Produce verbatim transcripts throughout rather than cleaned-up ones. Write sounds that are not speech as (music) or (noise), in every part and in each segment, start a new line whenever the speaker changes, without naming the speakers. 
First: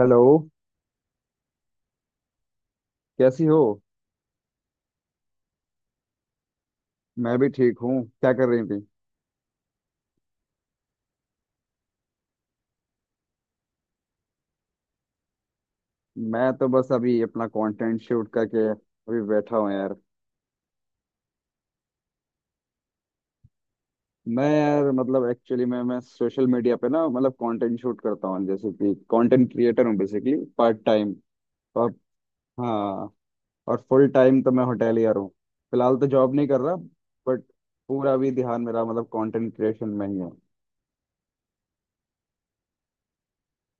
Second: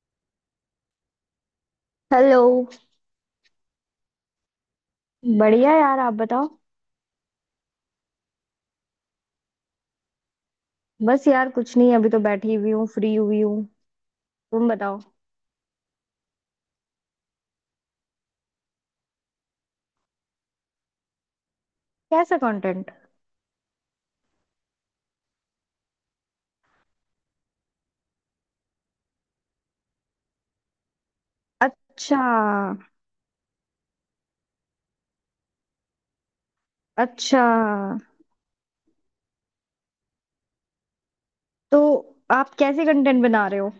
Hello.
Hello.
कैसी हो।
बढ़िया यार, आप बताओ।
मैं भी ठीक हूँ। क्या कर रही थी।
बस यार कुछ नहीं, अभी तो बैठी हुई हूँ, फ्री हुई हूँ। तुम बताओ।
मैं तो बस अभी अपना कंटेंट शूट करके अभी बैठा हूँ यार।
कैसा कंटेंट?
मैं यार मतलब एक्चुअली मैं मैं सोशल मीडिया पे ना मतलब कंटेंट शूट करता हूँ जैसे कि कंटेंट क्रिएटर हूँ बेसिकली पार्ट टाइम। और
अच्छा।
हाँ। और फुल टाइम तो मैं होटेलियर हूँ। फिलहाल तो जॉब नहीं कर रहा।
अच्छा,
बट पूरा भी ध्यान मेरा मतलब कंटेंट क्रिएशन में ही है।
तो आप कैसे कंटेंट बना रहे हो?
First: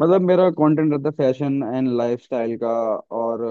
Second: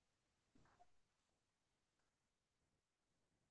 मतलब मेरा कंटेंट रहता है फैशन एंड लाइफस्टाइल का। और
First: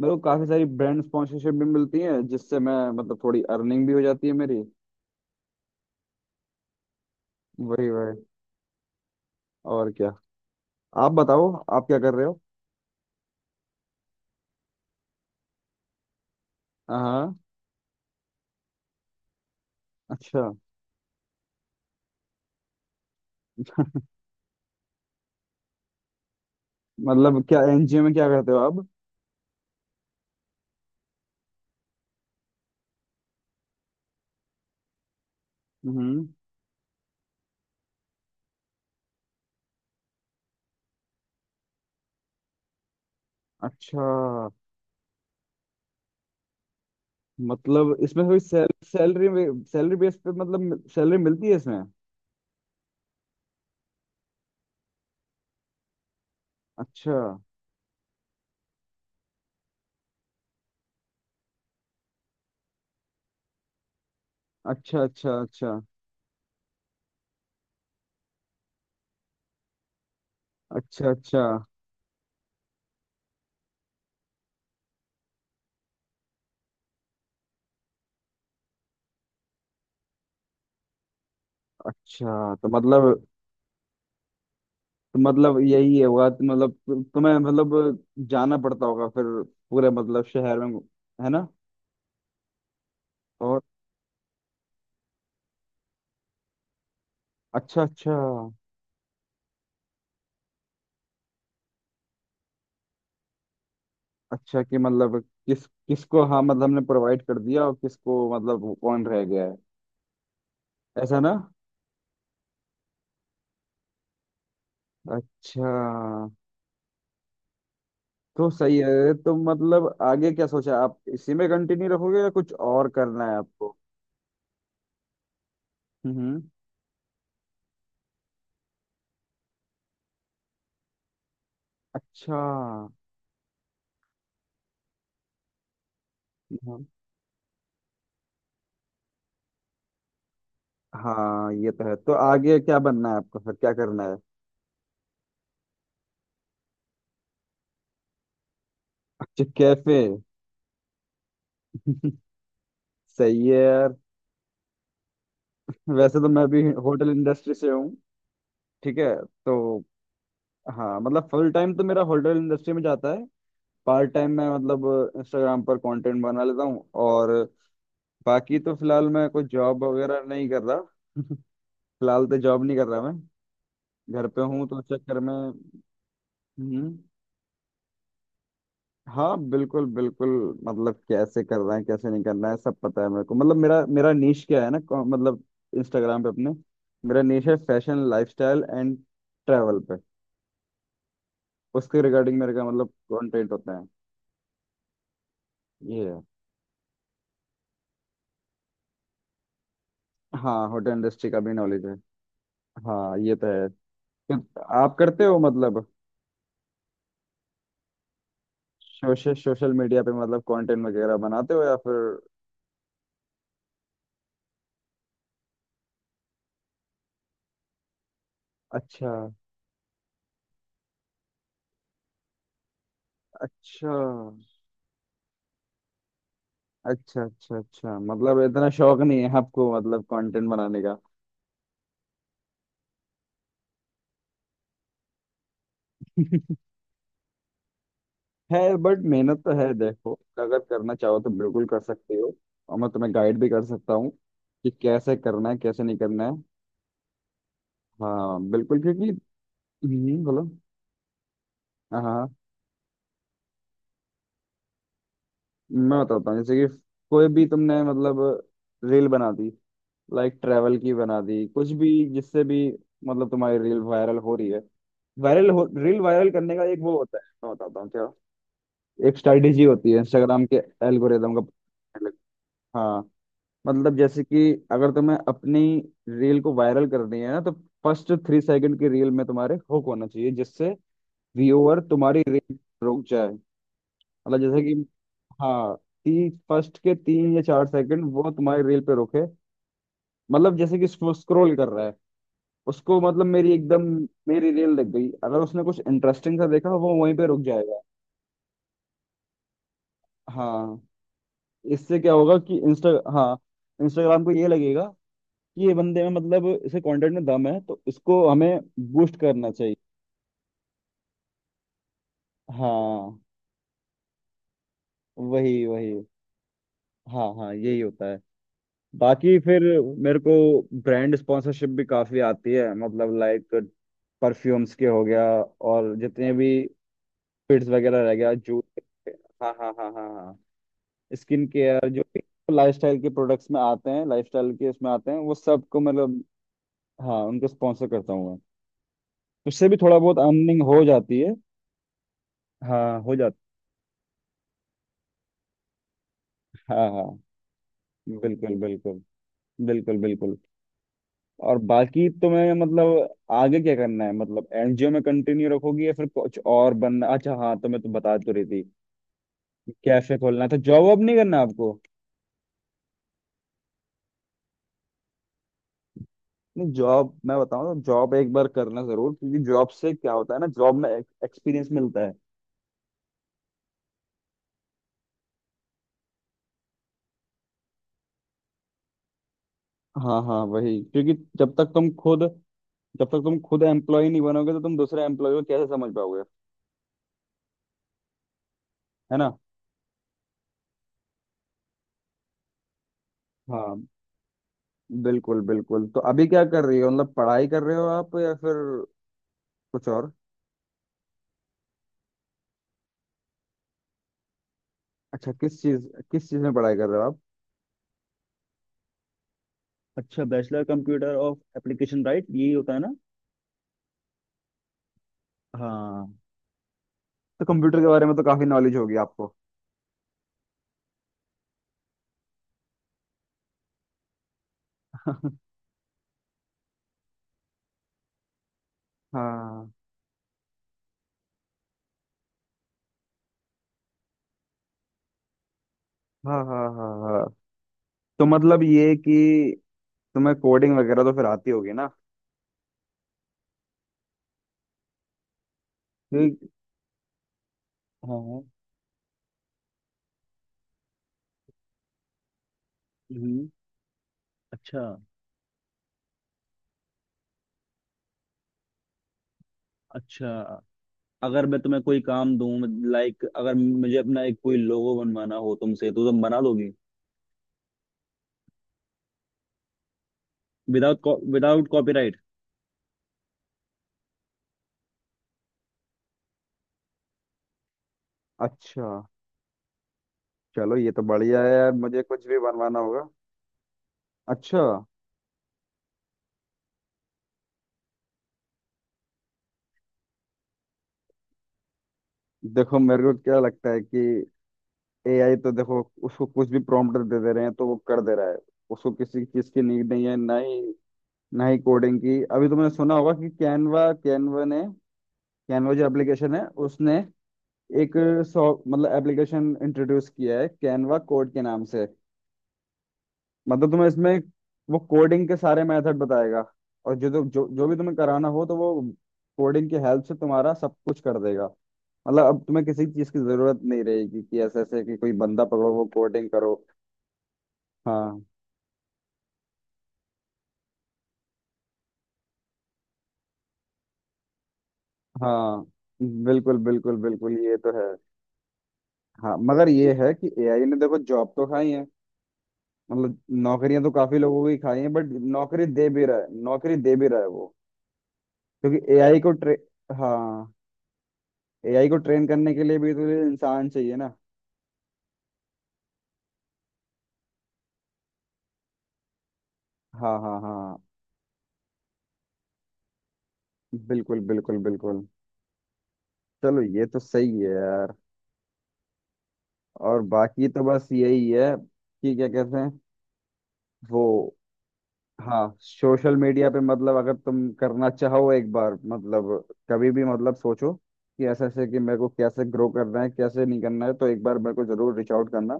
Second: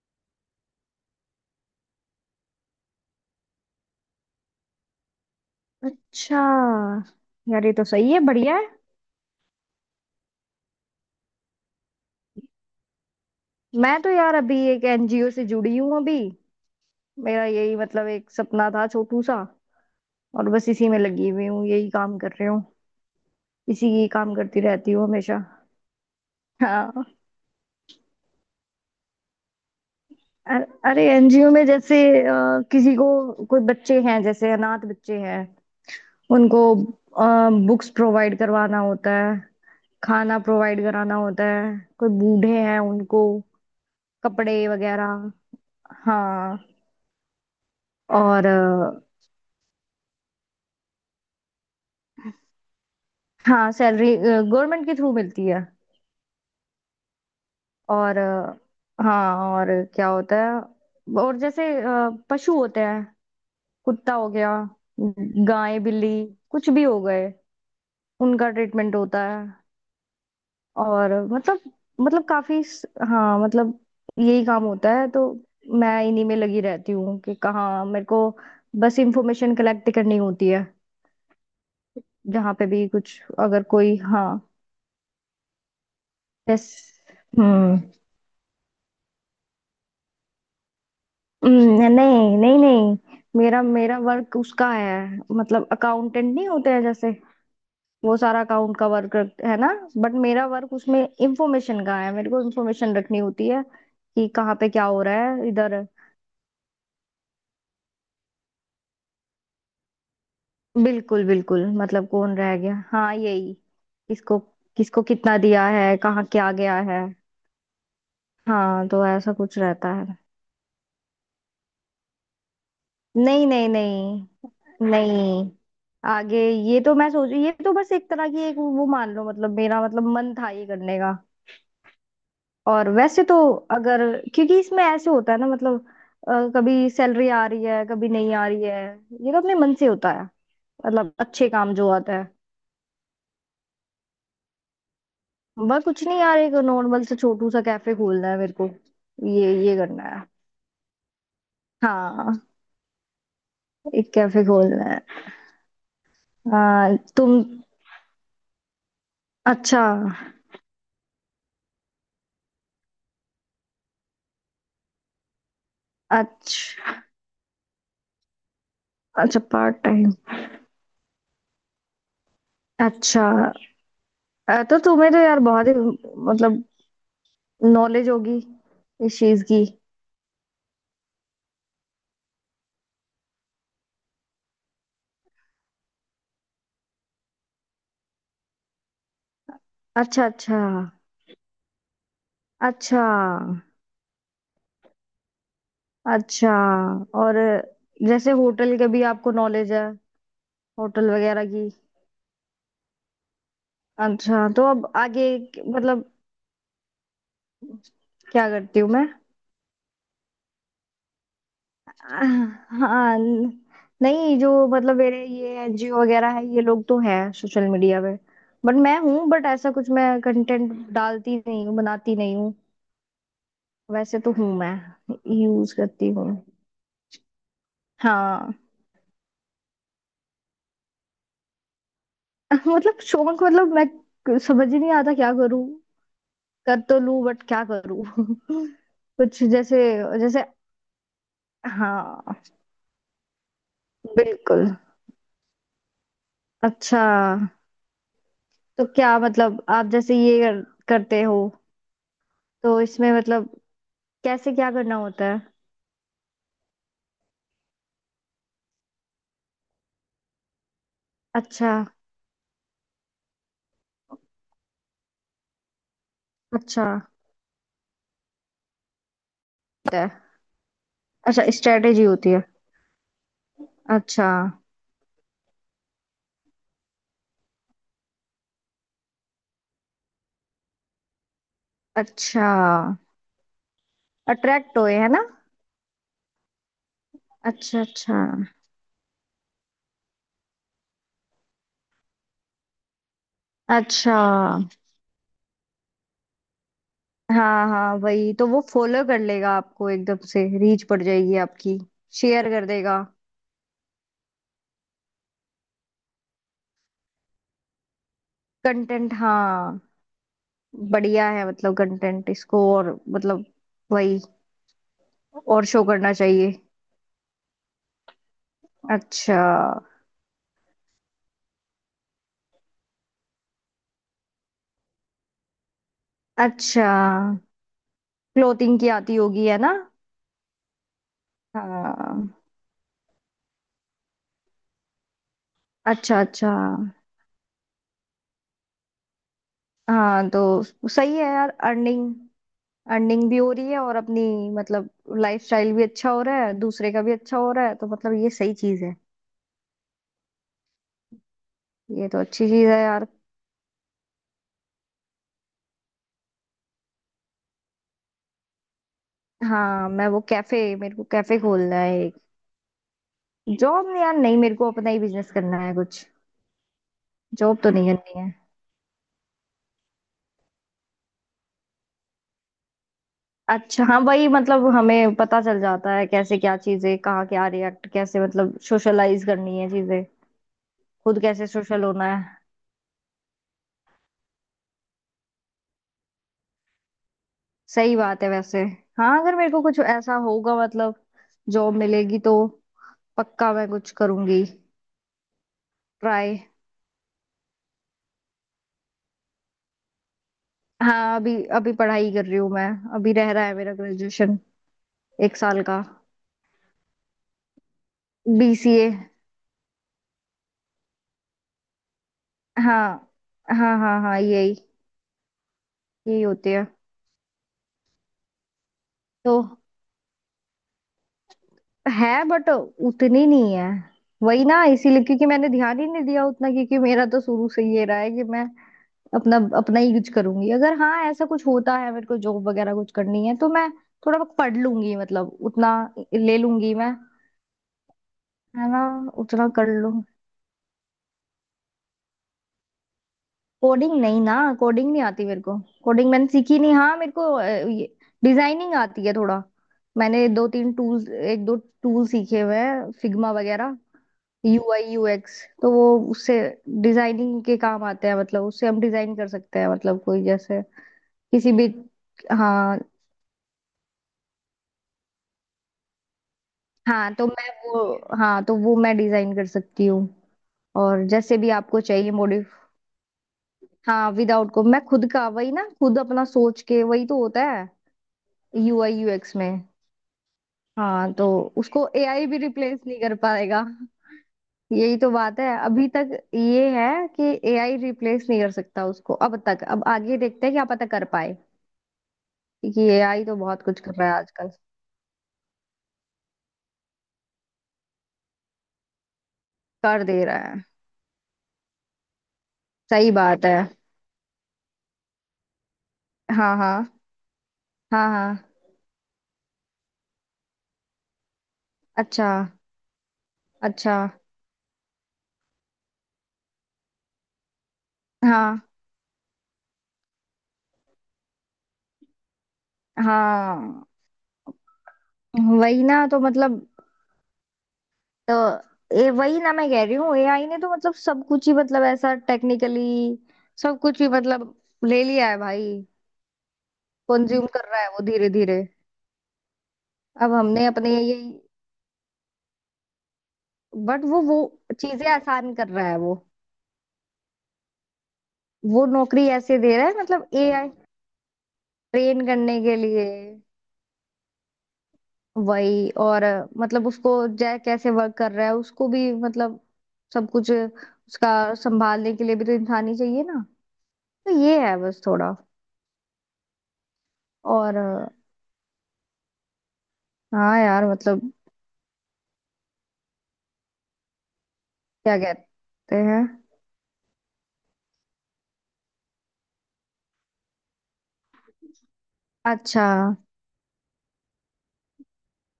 मेरे को काफी सारी ब्रांड स्पॉन्सरशिप भी मिलती है जिससे मैं मतलब थोड़ी अर्निंग भी हो जाती है मेरी।
अच्छा यार, ये तो
वही
सही
वही।
है, बढ़िया है।
और क्या। आप बताओ। आप क्या कर रहे हो।
मैं तो यार अभी एक एनजीओ से जुड़ी हूँ अभी।
हाँ।
मेरा यही मतलब एक सपना था छोटू सा। और
अच्छा।
बस इसी में लगी हुई हूँ, यही काम कर रही हूँ। इसी काम करती रहती हूँ हमेशा। हाँ।
मतलब क्या एनजीओ में क्या करते हो आप।
अ- अरे, एनजीओ में जैसे अ, किसी को, कोई बच्चे हैं, जैसे अनाथ बच्चे हैं,
हम्म।
उनको बुक्स प्रोवाइड करवाना होता है। खाना प्रोवाइड कराना होता है। कोई बूढ़े हैं, उनको
अच्छा।
कपड़े वगैरह। हाँ।
मतलब इसमें कोई
और अ,
सैलरी, सैलरी बेस पे मतलब सैलरी मिलती है इसमें।
हाँ, सैलरी गवर्नमेंट के थ्रू मिलती है।
अच्छा,
और अ, हाँ, और क्या होता है, और जैसे अ, पशु होते हैं। कुत्ता हो गया,
अच्छा, अच्छा, अच्छा,
गाय, बिल्ली, कुछ भी हो गए। उनका ट्रीटमेंट होता है।
अच्छा,
और
अच्छा,
मतलब, मतलब काफी स- हाँ, मतलब यही काम होता है तो। मैं इन्हीं में लगी रहती हूँ कि कहाँ मेरे को बस इंफॉर्मेशन कलेक्ट करनी होती है, जहाँ
अच्छा।
पे
तो
भी
मतलब
कुछ अगर कोई। हाँ।
तो मतलब यही है हुआ तो
बस।
मतलब तु- तुम्हें
हम्म।
मतलब जाना पड़ता होगा फिर पूरे मतलब शहर में, है ना।
हम्म, नहीं, नहीं, नहीं। मेरा
और
मेरा वर्क उसका है। मतलब अकाउंटेंट नहीं होते हैं जैसे,
अच्छा, अच्छा,
वो सारा अकाउंट का वर्क, है ना। बट मेरा वर्क उसमें इंफॉर्मेशन का है, मेरे को इंफॉर्मेशन रखनी होती है कि कहाँ
अच्छा
पे
कि
क्या हो
मतलब
रहा है
किस
इधर।
किसको हाँ मतलब हमने प्रोवाइड कर दिया और किसको मतलब कौन रह गया है, ऐसा
बिल्कुल
ना।
बिल्कुल, मतलब कौन रह गया, हाँ यही। किसको, किसको कितना
अच्छा।
दिया है, कहाँ क्या गया है।
तो सही
हाँ, तो
है
ऐसा
तो
कुछ रहता
मतलब
है।
आगे क्या सोचा आप इसी में कंटिन्यू रखोगे या कुछ और करना है
नहीं, नहीं,
आपको।
नहीं। नहीं। आगे
हम्म।
ये तो मैं सोच, ये तो बस एक तरह की एक वो मान लो, मतलब मेरा मतलब मन था ये करने का।
अच्छा।
और वैसे तो, अगर, क्योंकि इसमें ऐसे होता है ना, मतलब अ,
हाँ
कभी सैलरी आ रही है, कभी नहीं आ रही है, ये तो अपने मन से होता है। मतलब अच्छे
हाँ, ये
काम
तो
जो
है तो
आता है।
आगे क्या बनना है आपको फिर क्या करना है।
बस कुछ नहीं यार, एक नॉर्मल से छोटू सा कैफे खोलना है मेरे को।
अच्छा,
ये ये
कैफे।
करना है।
(laughs)
हाँ।
सही है यार।
एक कैफे खोलना है।
वैसे तो मैं भी
हाँ,
होटल
तुम।
इंडस्ट्री से हूँ। ठीक है तो
अच्छा।
हाँ मतलब फुल टाइम तो मेरा होटल इंडस्ट्री में जाता है। पार्ट टाइम मैं मतलब इंस्टाग्राम पर कंटेंट बना लेता हूँ
अच्छा,
और बाकी तो फिलहाल मैं
अच्छा
कोई
पार्ट
जॉब
टाइम।
वगैरह नहीं कर रहा। (laughs) फिलहाल तो जॉब नहीं कर रहा मैं।
अच्छा,
घर पे
अ,
हूँ तो
तो
उस
तुम्हें तो
चक्कर में।
यार बहुत ही मतलब
हम्म।
नॉलेज होगी इस
हाँ
चीज की।
बिल्कुल बिल्कुल। मतलब कैसे करना है कैसे नहीं करना है सब पता है मेरे को। मतलब मेरा मेरा नीश क्या है ना कौ- मतलब इंस्टाग्राम पे अपने, मेरा नीश है फैशन लाइफस्टाइल एंड ट्रैवल।
अच्छा अच्छा
उसके रिगार्डिंग मेरे का मतलब
अच्छा।
कंटेंट होता है। ये है।
अच्छा। और जैसे होटल के भी आपको नॉलेज है,
हाँ, होटल
होटल
इंडस्ट्री का
वगैरह
भी
की।
नॉलेज है। हाँ ये तो है।
अच्छा,
तो
तो अब
आप करते
आगे।
हो
क-
मतलब
मतलब, क्या करती हूँ मैं?
सोशल सोशल मीडिया पे मतलब कंटेंट वगैरह बनाते हो या फिर।
हाँ। नहीं, जो मतलब मेरे ये एनजीओ वगैरह है, ये लोग तो हैं सोशल मीडिया पे। बट मैं
अच्छा,
हूँ, बट ऐसा कुछ मैं कंटेंट डालती नहीं हूँ, बनाती नहीं हूँ।
अच्छा,
वैसे तो हूँ मैं, यूज करती हूँ।
अच्छा, अच्छा, अच्छा। मतलब
हाँ।
इतना शौक नहीं है आपको मतलब कंटेंट बनाने का।
(laughs) मतलब शौक, मतलब मैं समझ ही नहीं आता क्या करूँ।
(laughs)
कर तो लूँ बट क्या करूँ?
है बट
(laughs)
मेहनत
कुछ
तो है
जैसे,
देखो।
जैसे।
अगर करना चाहो तो बिल्कुल कर सकते हो।
हाँ।
और मैं तुम्हें गाइड भी कर सकता हूँ
बिल्कुल।
कि कैसे करना है कैसे नहीं करना है।
अच्छा,
हाँ बिल्कुल
तो
क्योंकि।
क्या मतलब आप जैसे
हम्म,
ये
बोलो।
कर, करते हो,
हाँ,
तो इसमें मतलब कैसे क्या करना होता है?
मैं बताता हूँ जैसे कि कोई भी तुमने मतलब रील बना दी, लाइक ट्रैवल की बना दी
अच्छा।
कुछ भी, जिससे भी मतलब तुम्हारी रील वायरल हो रही है। वायरल हो रील वायरल करने का एक
अच्छा,
वो होता है, मैं बताता हूँ क्या। एक स्ट्रेटेजी होती है
होता है।
इंस्टाग्राम के एल्गोरिदम
अच्छा,
का।
स्ट्रेटेजी होती है।
हाँ। मतलब जैसे
अच्छा।
कि अगर तुम्हें अपनी रील को वायरल करनी है ना तो फर्स्ट थ्री सेकंड की रील में तुम्हारे हुक होना चाहिए जिससे व्यूअर तुम्हारी
अच्छा,
रील रुक जाए। मतलब जैसे कि
अट्रैक्ट होए, है ना।
हाँ, तीन, फर्स्ट के तीन या चार
अच्छा
सेकंड
अच्छा।
वो तुम्हारी रील पे रुके। मतलब जैसे कि स्क्रॉल कर रहा है उसको मतलब मेरी एकदम,
अच्छा।
मेरी रील लग गई, अगर उसने कुछ इंटरेस्टिंग सा देखा वो वहीं पे रुक
हाँ
जाएगा।
हाँ, वही तो, वो फॉलो कर लेगा आपको, एकदम से
हाँ,
रीच पड़ जाएगी आपकी।
इससे क्या होगा
शेयर
कि
कर
इंस्टा
देगा।
हाँ इंस्टाग्राम को ये लगेगा कि ये बंदे में मतलब इसे कंटेंट में दम है तो इसको हमें
कंटेंट,
बूस्ट करना चाहिए।
हाँ। बढ़िया है, मतलब कंटेंट इसको और,
हाँ
मतलब वही,
वही
और शो
वही।
करना चाहिए।
हाँ हाँ यही होता है। बाकी
अच्छा।
फिर मेरे को ब्रांड स्पॉन्सरशिप भी काफी आती है मतलब लाइक परफ्यूम्स के हो गया। और जितने भी
अच्छा।
फिट्स वगैरह रह गया,
क्लोथिंग
जूते।
की आती होगी,
हाँ
है
हाँ
ना।
हाँ हाँ हाँ। स्किन केयर जो भी
हाँ।
लाइफस्टाइल के प्रोडक्ट्स में आते हैं, लाइफस्टाइल के इसमें आते हैं वो सबको
अच्छा
मतलब।
अच्छा।
हाँ, उनको स्पॉन्सर करता हूँ मैं। उससे भी थोड़ा बहुत
हाँ,
अर्निंग हो
तो सही
जाती
है
है।
यार, अर्निंग।
हाँ हो
अर्निंग भी
जाती
हो रही है और अपनी, मतलब लाइफस्टाइल भी अच्छा हो रहा है,
है। हाँ
दूसरे का
हाँ
भी अच्छा हो रहा है, तो मतलब ये
बिल्कुल
सही चीज है।
बिल्कुल बिल्कुल बिल्कुल। और बाकी
ये तो अच्छी
तुम्हें
चीज है यार।
मतलब आगे क्या करना है मतलब एनजीओ में कंटिन्यू रखोगी या फिर कुछ और बनना। अच्छा हाँ तो मैं तो बता तो रही थी।
हाँ, मैं
कैफे
वो
खोलना है तो
कैफे,
जॉब
मेरे
वॉब
को
नहीं
कैफे
करना आपको।
खोलना है एक। जॉब नहीं यार, नहीं, मेरे को अपना ही बिजनेस करना है कुछ।
नहीं जॉब, मैं
जॉब तो
बताऊँ तो
नहीं
जॉब
करनी है।
एक बार करना जरूर क्योंकि जॉब से क्या होता है ना, जॉब में एक्सपीरियंस मिलता है।
अच्छा, हाँ, वही, मतलब हमें पता चल जाता है कैसे, क्या चीजें, कहाँ क्या रिएक्ट, कैसे मतलब सोशलाइज करनी है चीजें,
हाँ हाँ वही क्योंकि
खुद कैसे
जब तक
सोशल
तुम
होना
खुद
है।
जब तक तुम खुद एम्प्लॉय नहीं बनोगे तो तुम दूसरे एम्प्लॉय को कैसे समझ पाओगे।
सही बात है वैसे।
है
हाँ,
ना।
अगर मेरे को कुछ ऐसा होगा मतलब जॉब मिलेगी, तो पक्का मैं
हाँ
कुछ करूंगी।
बिल्कुल बिल्कुल। तो अभी
ट्राई।
क्या कर रही हो मतलब पढ़ाई कर रहे हो आप या फिर कुछ और।
हाँ, अभी अभी पढ़ाई कर रही हूँ मैं। अभी रह रहा है मेरा ग्रेजुएशन,
अच्छा,
एक
किस
साल का,
चीज किस चीज में पढ़ाई कर रहे हो आप।
बीसीए।
अच्छा, bachelor computer of application right, यही होता है ना।
हाँ हाँ हाँ हाँ, यही,
हाँ
यही होती है।
तो कंप्यूटर के बारे में तो काफी नॉलेज होगी आपको।
तो है, बट उतनी नहीं है। वही ना, इसीलिए क्योंकि
(laughs)
मैंने ध्यान ही नहीं दिया उतना, क्योंकि मेरा तो शुरू से ये रहा है कि मैं अपना
हाँ
अपना ही कुछ करूंगी। अगर हाँ, ऐसा कुछ होता है मेरे को, जॉब वगैरह कुछ करनी है, तो मैं थोड़ा बहुत पढ़ लूंगी, मतलब उतना ले
हाँ हाँ
लूंगी
हाँ
मैं,
हाँ। तो मतलब
है ना,
ये
उतना
कि
कर लूं।
तुम्हें कोडिंग वगैरह तो फिर आती होगी ना।
कोडिंग नहीं ना, कोडिंग नहीं आती मेरे को, कोडिंग मैंने
ठीक।
सीखी नहीं, हाँ मेरे को।
हाँ हाँ,
डिजाइनिंग आती है थोड़ा। मैंने दो तीन टूल्स, एक दो टूल सीखे हुए हैं, फिग्मा
हम्म।
वगैरह,
अच्छा,
यूआई यूएक्स। तो वो, उससे डिजाइनिंग के काम आते हैं, मतलब उससे हम डिजाइन कर सकते हैं, मतलब कोई,
अच्छा,
जैसे
अगर
किसी
मैं
भी।
तुम्हें कोई काम दूं,
हाँ।
लाइक अगर मुझे अपना एक कोई लोगो बनवाना हो तुमसे तो तुम बना दोगे।
हाँ, तो मैं वो, हाँ तो वो मैं डिजाइन कर सकती हूँ, और
विदाउट
जैसे भी
विदाउट
आपको चाहिए,
कॉपीराइट।
मॉडिफ। हाँ, विदाउट को मैं खुद का, वही ना, खुद अपना सोच के, वही तो होता है
अच्छा
यूआई यूएक्स में।
चलो, ये तो
हाँ, तो
बढ़िया है यार,
उसको
मुझे कुछ
एआई
भी
भी
बनवाना
रिप्लेस नहीं
होगा।
कर पाएगा।
अच्छा।
यही तो बात है, अभी तक ये है कि एआई रिप्लेस नहीं कर सकता उसको अब तक। अब आगे देखते हैं, क्या पता कर पाए।
देखो,
क्योंकि
मेरे को
एआई तो
क्या
बहुत
लगता है
कुछ कर
कि
रहा है आजकल,
एआई तो देखो उसको कुछ भी प्रॉम्प्ट दे दे रहे हैं तो वो कर दे रहा है। उसको किसी चीज की नीड
कर
नहीं है,
दे
ना
रहा
ही
है।
ना ही कोडिंग की। अभी तुमने सुना
सही
होगा कि
बात है।
कैनवा कैनवा ने कैनवा जो एप्लीकेशन है
हाँ
उसने
हाँ
एक
हाँ हाँ।
सॉ मतलब एप्लीकेशन इंट्रोड्यूस किया है कैनवा कोड के नाम से।
अच्छा
मतलब तुम्हें
अच्छा।
इसमें वो कोडिंग के सारे मेथड बताएगा और जो जो जो भी तुम्हें कराना हो तो
हाँ
वो कोडिंग की हेल्प से तुम्हारा सब कुछ कर देगा। मतलब अब तुम्हें किसी चीज की जरूरत नहीं
हाँ,
रहेगी कि ऐसे ऐसे कि कोई बंदा पकड़ो
वही
वो
ना, तो
कोडिंग करो।
मतलब,
हाँ
तो ए, वही ना, मैं कह रही हूँ एआई ने तो मतलब सब कुछ ही, मतलब ऐसा टेक्निकली सब कुछ ही, मतलब ले लिया है
हाँ,
भाई।
बिल्कुल बिल्कुल बिल्कुल
कंज्यूम
ये
कर
तो
रहा है
है।
वो धीरे धीरे।
हाँ मगर ये है कि
अब
एआई
हमने
ने
अपने
देखो
ये,
जॉब तो खाई है मतलब नौकरियां तो
बट
काफी
वो वो
लोगों की खाई हैं।
चीजें
बट
आसान
नौकरी
कर रहा
दे
है
भी
वो।
रहा है, नौकरी दे भी रहा है वो।
वो
क्योंकि एआई
नौकरी
को ट्रे
ऐसे दे रहा है, मतलब
हाँ
एआई
एआई को
ट्रेन
ट्रेन करने
करने
के
के
लिए भी
लिए,
तो ये इंसान चाहिए ना।
वही, और मतलब उसको जय कैसे वर्क कर रहा है, उसको भी मतलब
हाँ
सब
हाँ
कुछ
हाँ,
उसका संभालने के लिए भी तो इंसान ही चाहिए ना।
बिल्कुल
तो
बिल्कुल
ये है बस
बिल्कुल।
थोड़ा,
चलो ये तो सही है
और
यार।
अ,
और बाकी
हाँ
तो
यार,
बस यही
मतलब
है कि क्या कहते हैं वो।
क्या
हाँ,
कहते
सोशल
हैं।
मीडिया पे मतलब अगर तुम करना चाहो एक बार मतलब, कभी भी मतलब सोचो कि ऐसे ऐसे कि मेरे को कैसे ग्रो
अच्छा।
करना है कैसे नहीं करना है तो एक बार मेरे को जरूर रीच आउट करना।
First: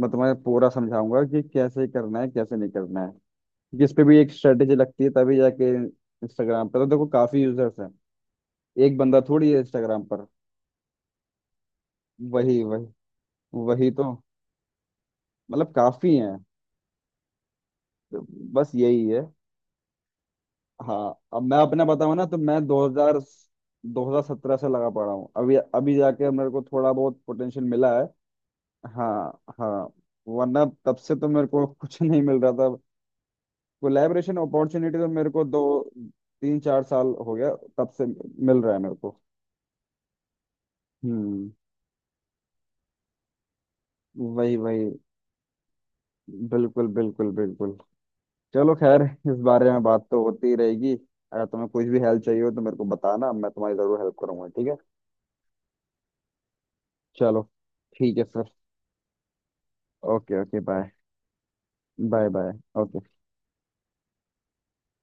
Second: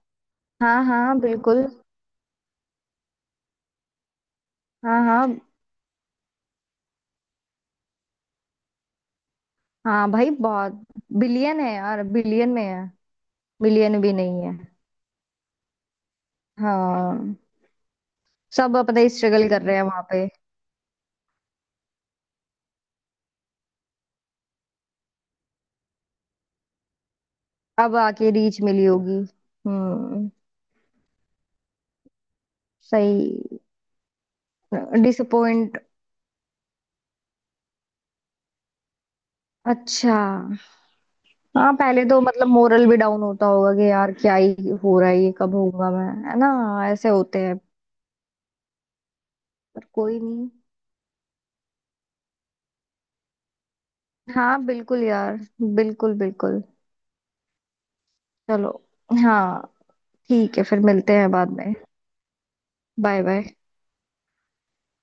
मैं तुम्हें पूरा
हाँ हाँ
समझाऊंगा कि
बिल्कुल।
कैसे करना है कैसे नहीं करना है। क्योंकि इस पे भी एक स्ट्रेटेजी
हाँ
लगती है
हाँ।
तभी जाके। इंस्टाग्राम पर तो देखो काफी यूजर्स हैं, एक बंदा थोड़ी है इंस्टाग्राम
हाँ
पर।
भाई, बहुत, बिलियन है यार, बिलियन
वही
में है।
वही। वही
मिलियन
तो
भी नहीं है।
मतलब काफी हैं।
हाँ,
तो बस
सब
यही
अपना
है।
स्ट्रगल कर रहे हैं वहां पे।
हाँ अब मैं अपना बताऊँ ना तो मैं 2000 दो हज़ार सत्रह से लगा पड़ा हूँ। अभी अभी जाके मेरे को थोड़ा बहुत पोटेंशियल
अब
मिला है।
आके रीच मिली होगी।
हाँ हाँ
हम्म।
वरना तब से तो मेरे को कुछ (laughs) नहीं मिल रहा था।
सही।
कोलैबोरेशन अपॉर्चुनिटी तो मेरे को दो
डिसअपॉइंट।
तीन चार साल हो गया, तब से मिल रहा है मेरे को।
अच्छा।
हम्म।
हाँ, पहले तो मतलब मोरल भी डाउन होता होगा कि यार क्या ही
वही वही।
हो रहा है, ये कब होगा, मैं, है ना।
बिल्कुल
ऐसे
बिल्कुल
होते हैं।
बिल्कुल। चलो खैर, इस बारे में
पर
बात
कोई
तो होती
नहीं।
ही रहेगी। अगर तुम्हें कुछ भी हेल्प चाहिए हो तो मेरे को बताना, मैं तुम्हारी जरूर हेल्प करूंगा,
हाँ
ठीक है।
बिल्कुल यार, बिल्कुल बिल्कुल।
चलो। ठीक है सर।
चलो। हाँ।
ओके
ठीक
ओके,
है, फिर
बाय।
मिलते हैं बाद में।
Bye bye. Okay.
Bye bye.